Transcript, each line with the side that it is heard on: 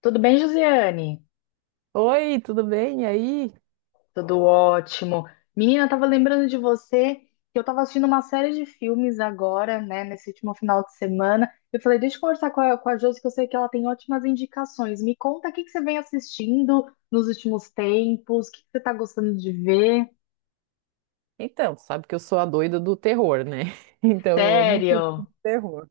left: Tudo bem, Josiane?
right: Oi, tudo bem? E aí?
left: Tudo ótimo. Menina, eu tava lembrando de você que eu tava assistindo uma série de filmes agora, né, nesse último final de semana. Eu falei, deixa eu conversar com a Josi, que eu sei que ela tem ótimas indicações. Me conta o que que você vem assistindo nos últimos tempos, o que que você tá gostando de ver?
right: Então, sabe que eu sou a doida do terror, né? Então eu amo um filme de
left: Sério?
right: terror.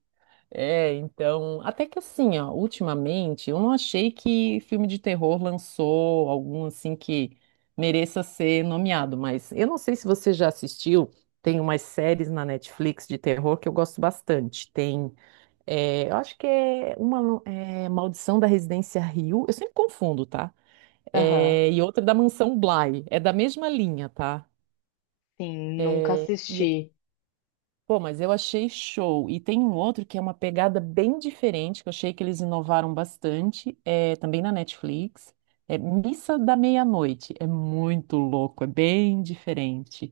right: Até que assim, ó, ultimamente eu não achei que filme de terror lançou algum assim que mereça ser nomeado, mas eu não sei se você já assistiu, tem umas séries na Netflix de terror que eu gosto bastante. Eu acho que é uma Maldição da Residência Rio. Eu sempre confundo, tá?
left: Aham,
right: É, e outra da Mansão Bly. É da mesma linha, tá?
left: sim, nunca
right: É, e é-
left: assisti.
right: Pô, mas eu achei show. E tem um outro que é uma pegada bem diferente, que eu achei que eles inovaram bastante, também na Netflix. É Missa da Meia-Noite. É muito louco, é bem diferente.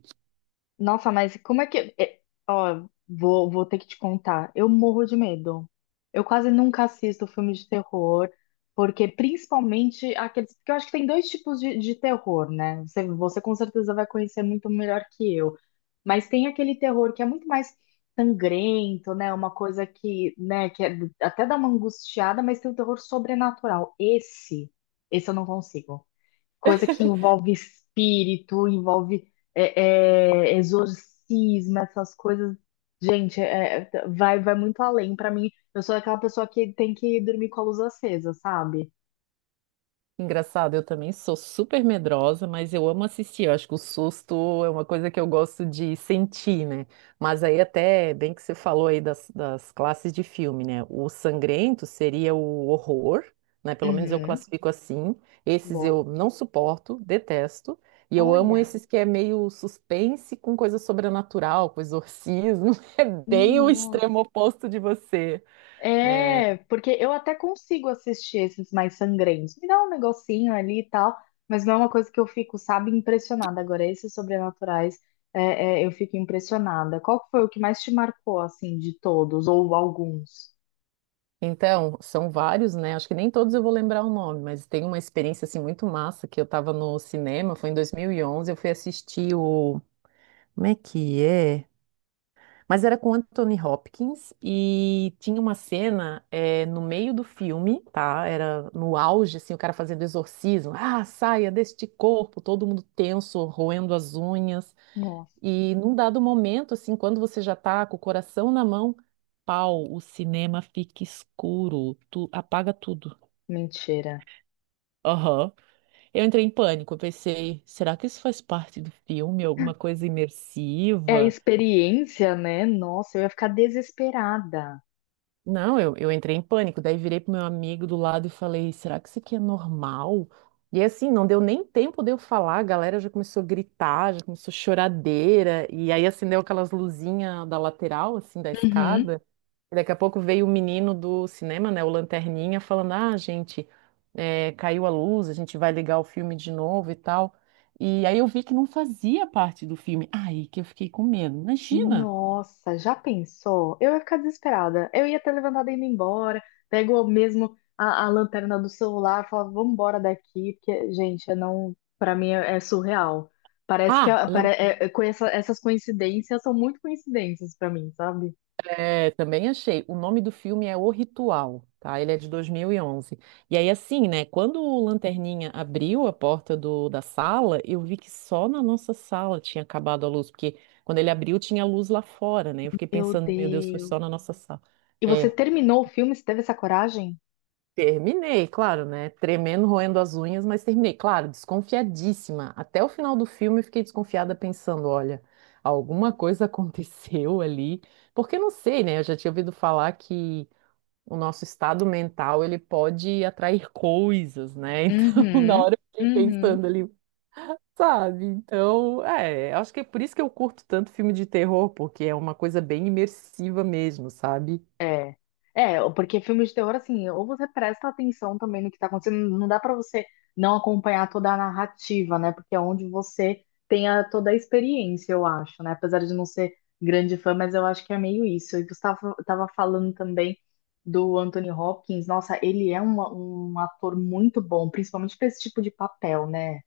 left: Nossa, mas como é que. Ó, vou ter que te contar. Eu morro de medo. Eu quase nunca assisto filme de terror, porque principalmente aqueles. Porque eu acho que tem dois tipos de terror, né? Você com certeza vai conhecer muito melhor que eu. Mas tem aquele terror que é muito mais sangrento, né? Uma coisa que, né, que até dá uma angustiada, mas tem o terror sobrenatural. Esse eu não consigo coisa que envolve espírito, envolve exorcismo, essas coisas. Gente, vai muito além. Pra mim, eu sou aquela pessoa que tem que dormir com a luz acesa, sabe?
right: Engraçado, eu também sou super medrosa, mas eu amo assistir. Eu acho que o susto é uma coisa que eu gosto de sentir, né? Mas aí até bem que você falou aí das classes de filme, né? O sangrento seria o horror, né? Pelo menos eu
left: Uhum.
right: classifico assim. Esses
left: Boa.
right: eu não suporto, detesto. E eu amo
left: Olha,
right: esses que é meio suspense com coisa sobrenatural, com exorcismo. É bem o extremo oposto de você.
left: é, porque eu até consigo assistir esses mais sangrentos. Me dá um negocinho ali e tal, mas não é uma coisa que eu fico, sabe, impressionada. Agora, esses sobrenaturais, eu fico impressionada. Qual que foi o que mais te marcou, assim, de todos, ou alguns?
right: Então, são vários, né? Acho que nem todos eu vou lembrar o nome, mas tem uma experiência assim muito massa que eu tava no cinema, foi em 2011 eu fui assistir o... Como é que é? Mas era com Anthony Hopkins e tinha uma cena no meio do filme, tá? Era no auge, assim, o cara fazendo exorcismo. Ah, saia deste corpo, todo mundo tenso, roendo as unhas.
left: Nossa,
right: E num dado momento, assim, quando você já tá com o coração na mão, pau, o cinema fica escuro, tu apaga tudo.
left: mentira.
right: Aham. Eu entrei em pânico, eu pensei, será que isso faz parte do filme, alguma coisa
left: É a
right: imersiva?
left: experiência, né? Nossa, eu ia ficar desesperada.
right: Não, eu entrei em pânico, daí virei pro meu amigo do lado e falei, será que isso aqui é normal? E assim, não deu nem tempo de eu falar, a galera já começou a gritar, já começou choradeira, e aí acendeu aquelas luzinhas da lateral, assim, da
left: Uhum.
right: escada. E daqui a pouco veio o menino do cinema, né, o Lanterninha, falando: Ah, gente, caiu a luz, a gente vai ligar o filme de novo e tal. E aí eu vi que não fazia parte do filme. Aí que eu fiquei com medo. Imagina!
left: Nossa, já pensou? Eu ia ficar desesperada. Eu ia ter levantado e ido embora. Pego eu mesmo a lanterna do celular, e falo, vamos embora daqui, porque, gente, eu não, para mim é surreal. Parece que
right: Ah,
left: com essas coincidências são muito coincidências pra mim, sabe?
right: É, também achei. O nome do filme é O Ritual, tá? Ele é de 2011. E onze. E aí, assim, né? Quando o Lanterninha abriu a porta da sala, eu vi que só na nossa sala tinha acabado a luz, porque quando ele abriu tinha luz lá fora, né? Eu fiquei
left: Meu
right: pensando, meu Deus, foi só
left: Deus.
right: na nossa sala.
left: E você
right: É,
left: terminou o filme? Você teve essa coragem?
right: terminei, claro, né? Tremendo, roendo as unhas, mas terminei. Claro, desconfiadíssima. Até o final do filme eu fiquei desconfiada, pensando, olha, alguma coisa aconteceu ali. Porque eu não sei, né? Eu já tinha ouvido falar que o nosso estado mental, ele pode atrair coisas, né? Então, na
left: Uhum,
right: hora eu fiquei
left: uhum.
right: pensando ali, sabe? Então, acho que é por isso que eu curto tanto filme de terror, porque é uma coisa bem imersiva mesmo, sabe?
left: É. É, porque filme de terror, assim, ou você presta atenção também no que tá acontecendo, não dá pra você não acompanhar toda a narrativa, né? Porque é onde você tem toda a experiência, eu acho, né? Apesar de não ser grande fã, mas eu acho que é meio isso. E você tava falando também do Anthony Hopkins, nossa, ele é um, um ator muito bom, principalmente pra esse tipo de papel, né?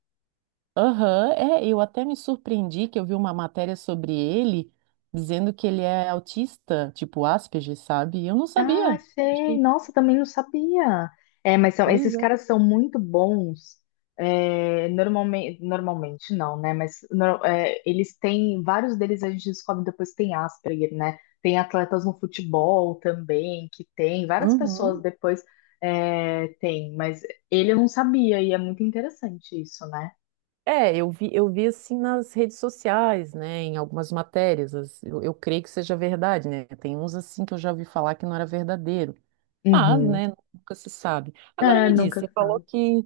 right: Aham, eu até me surpreendi que eu vi uma matéria sobre ele dizendo que ele é autista, tipo Asperger, sabe? E eu não
left: Ah,
right: sabia.
left: sei.
right: Achei
left: Nossa, também não sabia. É, mas são, esses
right: coisa.
left: caras são muito bons. É, normalmente não, né? Mas eles têm, vários deles a gente descobre depois que tem Asperger, né? Tem atletas no futebol também, que tem, várias pessoas
right: Uhum.
left: depois tem, mas ele eu não sabia e é muito interessante isso, né?
right: Eu vi assim nas redes sociais, né, em algumas matérias, eu creio que seja verdade, né? Tem uns assim que eu já ouvi falar que não era verdadeiro, mas,
left: Uhum.
right: né, nunca se sabe. Agora
left: É,
right: me diz,
left: nunca sabe.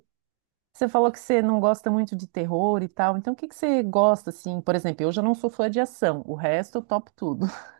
right: você falou que você não gosta muito de terror e tal, então o que que você gosta assim? Por exemplo, eu já não sou fã de ação, o resto eu topo tudo.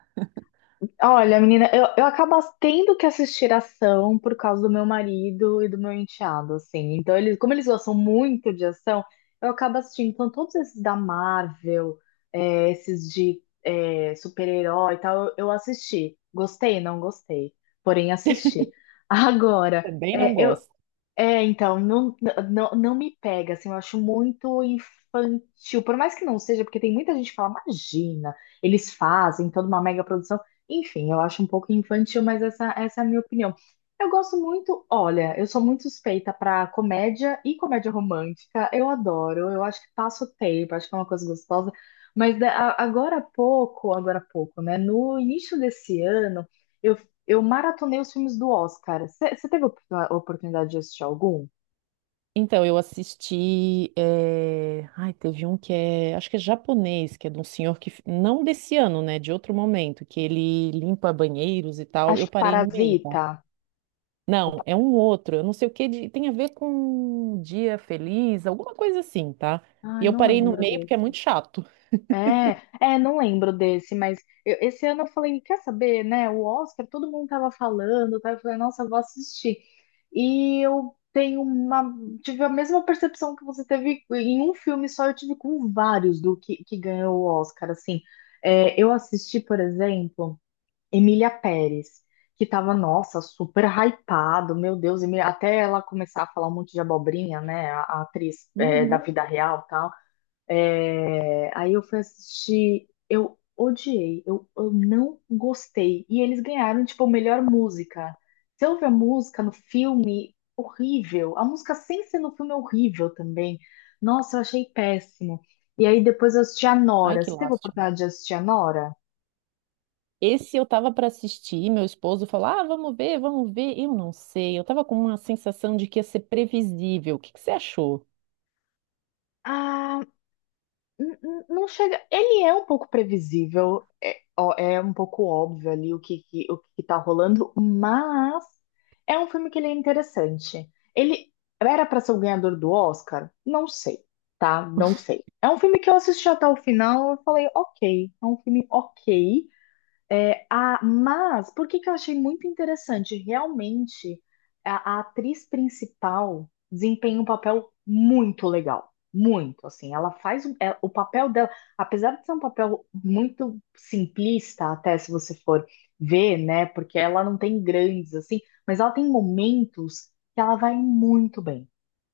left: Olha, menina, eu acabo tendo que assistir ação por causa do meu marido e do meu enteado, assim. Então, eles, como eles gostam muito de ação, eu acabo assistindo. Então, todos esses da Marvel, é, esses de super-herói e tal, eu assisti. Gostei, não gostei, porém assisti. Agora,
right: Também não gosto.
left: então, não me pega, assim, eu acho muito infantil, por mais que não seja, porque tem muita gente que fala, imagina, eles fazem toda uma mega produção, enfim, eu acho um pouco infantil, mas essa é a minha opinião. Eu gosto muito, olha, eu sou muito suspeita pra comédia e comédia romântica, eu adoro, eu acho que passa o tempo, acho que é uma coisa gostosa, mas agora há pouco, né, no início desse ano, eu eu maratonei os filmes do Oscar. Você teve a a oportunidade de assistir algum?
right: Então, eu assisti. Ai, teve um que é... Acho que é japonês, que é de um senhor que... Não desse ano, né? De outro momento, que ele limpa banheiros e tal.
left: Acho
right: Eu
left: que
right: parei no meio, tá?
left: Parasita. Ou
right: Não, é um outro. Eu não sei o que... Tem a ver com um dia feliz, alguma coisa assim, tá? E
left: ai,
right: eu
left: não
right: parei no
left: lembro
right: meio porque é
left: desse.
right: muito chato.
left: É, é, não lembro desse, mas esse ano eu falei, quer saber, né? O Oscar, todo mundo tava falando, tá? Eu falei, nossa, eu vou assistir. E eu tenho uma, tive a mesma percepção que você teve em um filme só, eu tive com vários do que ganhou o Oscar, assim. É, eu assisti, por exemplo. Emília Pérez, que tava, nossa, super hypado, meu Deus, até ela começar a falar um monte de abobrinha, né, a atriz é, da
right: Uhum.
left: vida real e tal. É, aí eu fui assistir, eu odiei, eu não gostei. E eles ganharam, tipo, melhor música. Você ouve a música no filme, horrível. A música sem ser no filme é horrível também. Nossa, eu achei péssimo. E aí depois eu assisti a
right: Ai,
left: Nora.
right: que
left: Você teve a
right: lástima.
left: oportunidade de assistir a Nora?
right: Esse eu tava para assistir, meu esposo falou: Ah, vamos ver, vamos ver. Eu não sei. Eu tava com uma sensação de que ia ser previsível. O que que você achou?
left: Ah, não chega. Ele é um pouco previsível, é, ó, é um pouco óbvio ali o o que que tá rolando, mas é um filme que ele é interessante. Ele era para ser o ganhador do Oscar? Não sei, tá? Não sei. É um filme que eu assisti até o final, eu falei, ok, é um filme ok, mas, por que que eu achei muito interessante? Realmente, a atriz principal desempenha um papel muito legal. Muito, assim. Ela faz o papel dela, apesar de ser um papel muito simplista, até se você for ver, né? Porque ela não tem grandes, assim, mas ela tem momentos que ela vai muito bem.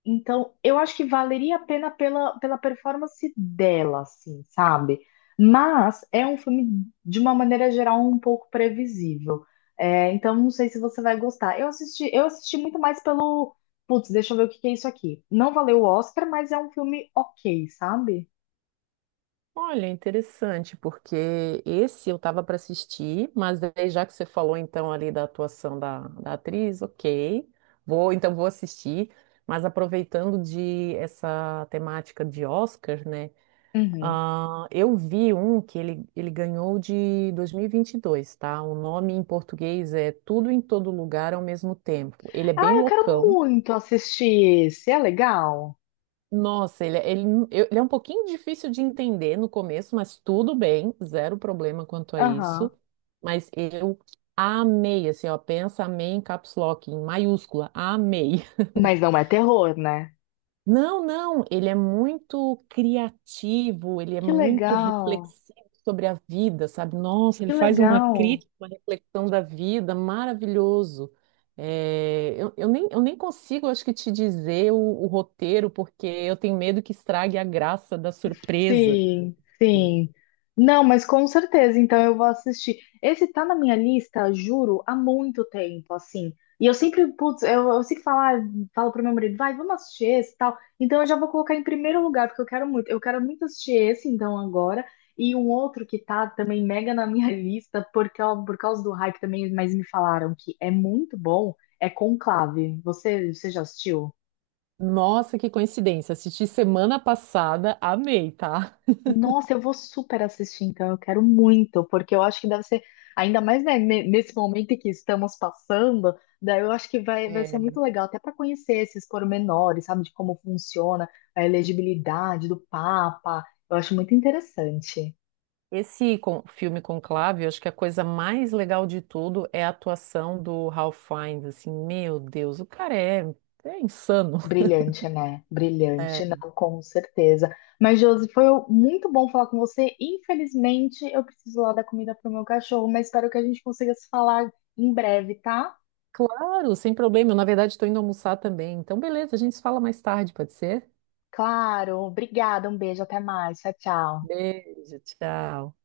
left: Então, eu acho que valeria a pena pela, pela performance dela, assim, sabe? Mas é um filme, de uma maneira geral, um pouco previsível. É, então, não sei se você vai gostar. Eu assisti muito mais pelo. Putz, deixa eu ver o que que é isso aqui. Não valeu o Oscar, mas é um filme ok, sabe?
right: Olha, interessante, porque esse eu tava para assistir, mas daí já que você falou então ali da atuação da atriz, ok, vou assistir, mas aproveitando de essa temática de Oscar, né?
left: Uhum.
right: Ah, eu vi um que ele ganhou de 2022, tá? O nome em português é Tudo em Todo Lugar ao Mesmo Tempo. Ele é bem
left: Ah, eu quero
right: loucão.
left: muito assistir esse. É legal?
right: Nossa, ele, é- ele, eu- Ele é um pouquinho difícil de entender no começo, mas tudo bem, zero problema quanto a isso.
left: Aham.
right: Mas eu amei, assim, ó, pensa amei em caps lock, em maiúscula, amei.
left: Mas não é terror, né?
right: Não, não, ele é muito criativo, ele é
left: Que
right: muito
left: legal,
right: reflexivo sobre a vida, sabe? Nossa,
left: que
right: ele faz uma
left: legal.
right: crítica, uma reflexão da vida, maravilhoso. Eu nem consigo, acho que, te dizer o roteiro, porque eu tenho medo que estrague a graça da surpresa.
left: Sim, sim. Não, mas com certeza, então eu vou assistir. Esse tá na minha lista, juro, há muito tempo, assim. E eu sempre, putz, eu sempre falo, ah, falo pro meu marido, vai, vamos assistir esse e tal. Então eu já vou colocar em primeiro lugar, porque eu quero muito. Eu quero muito assistir esse, então, agora. E um outro que tá também mega na minha lista, porque, ó, por causa do hype também, mas me falaram que é muito bom, é Conclave. Você já assistiu?
right: Nossa, que coincidência! Assisti semana passada, amei, tá?
left: Nossa, eu vou super assistir, então. Eu quero muito, porque eu acho que deve ser, ainda mais, né, nesse momento em que estamos passando, daí eu acho que vai ser muito legal, até para conhecer esses pormenores, sabe, de como funciona a elegibilidade do Papa. Eu acho muito interessante.
right: Filme Conclave, eu acho que a coisa mais legal de tudo é a atuação do Ralph Fiennes, assim, meu Deus, é insano.
left: Brilhante, né?
right: É,
left: Brilhante, não, com certeza. Mas, Josi, foi muito bom falar com você. Infelizmente, eu preciso lá dar comida para o meu cachorro, mas espero que a gente consiga se falar em breve, tá?
right: claro, sem problema, eu na verdade estou indo almoçar também, então beleza, a gente se fala mais tarde, pode ser?
left: Claro, obrigada, um beijo, até mais, tchau, tchau.
right: Beijo, tchau.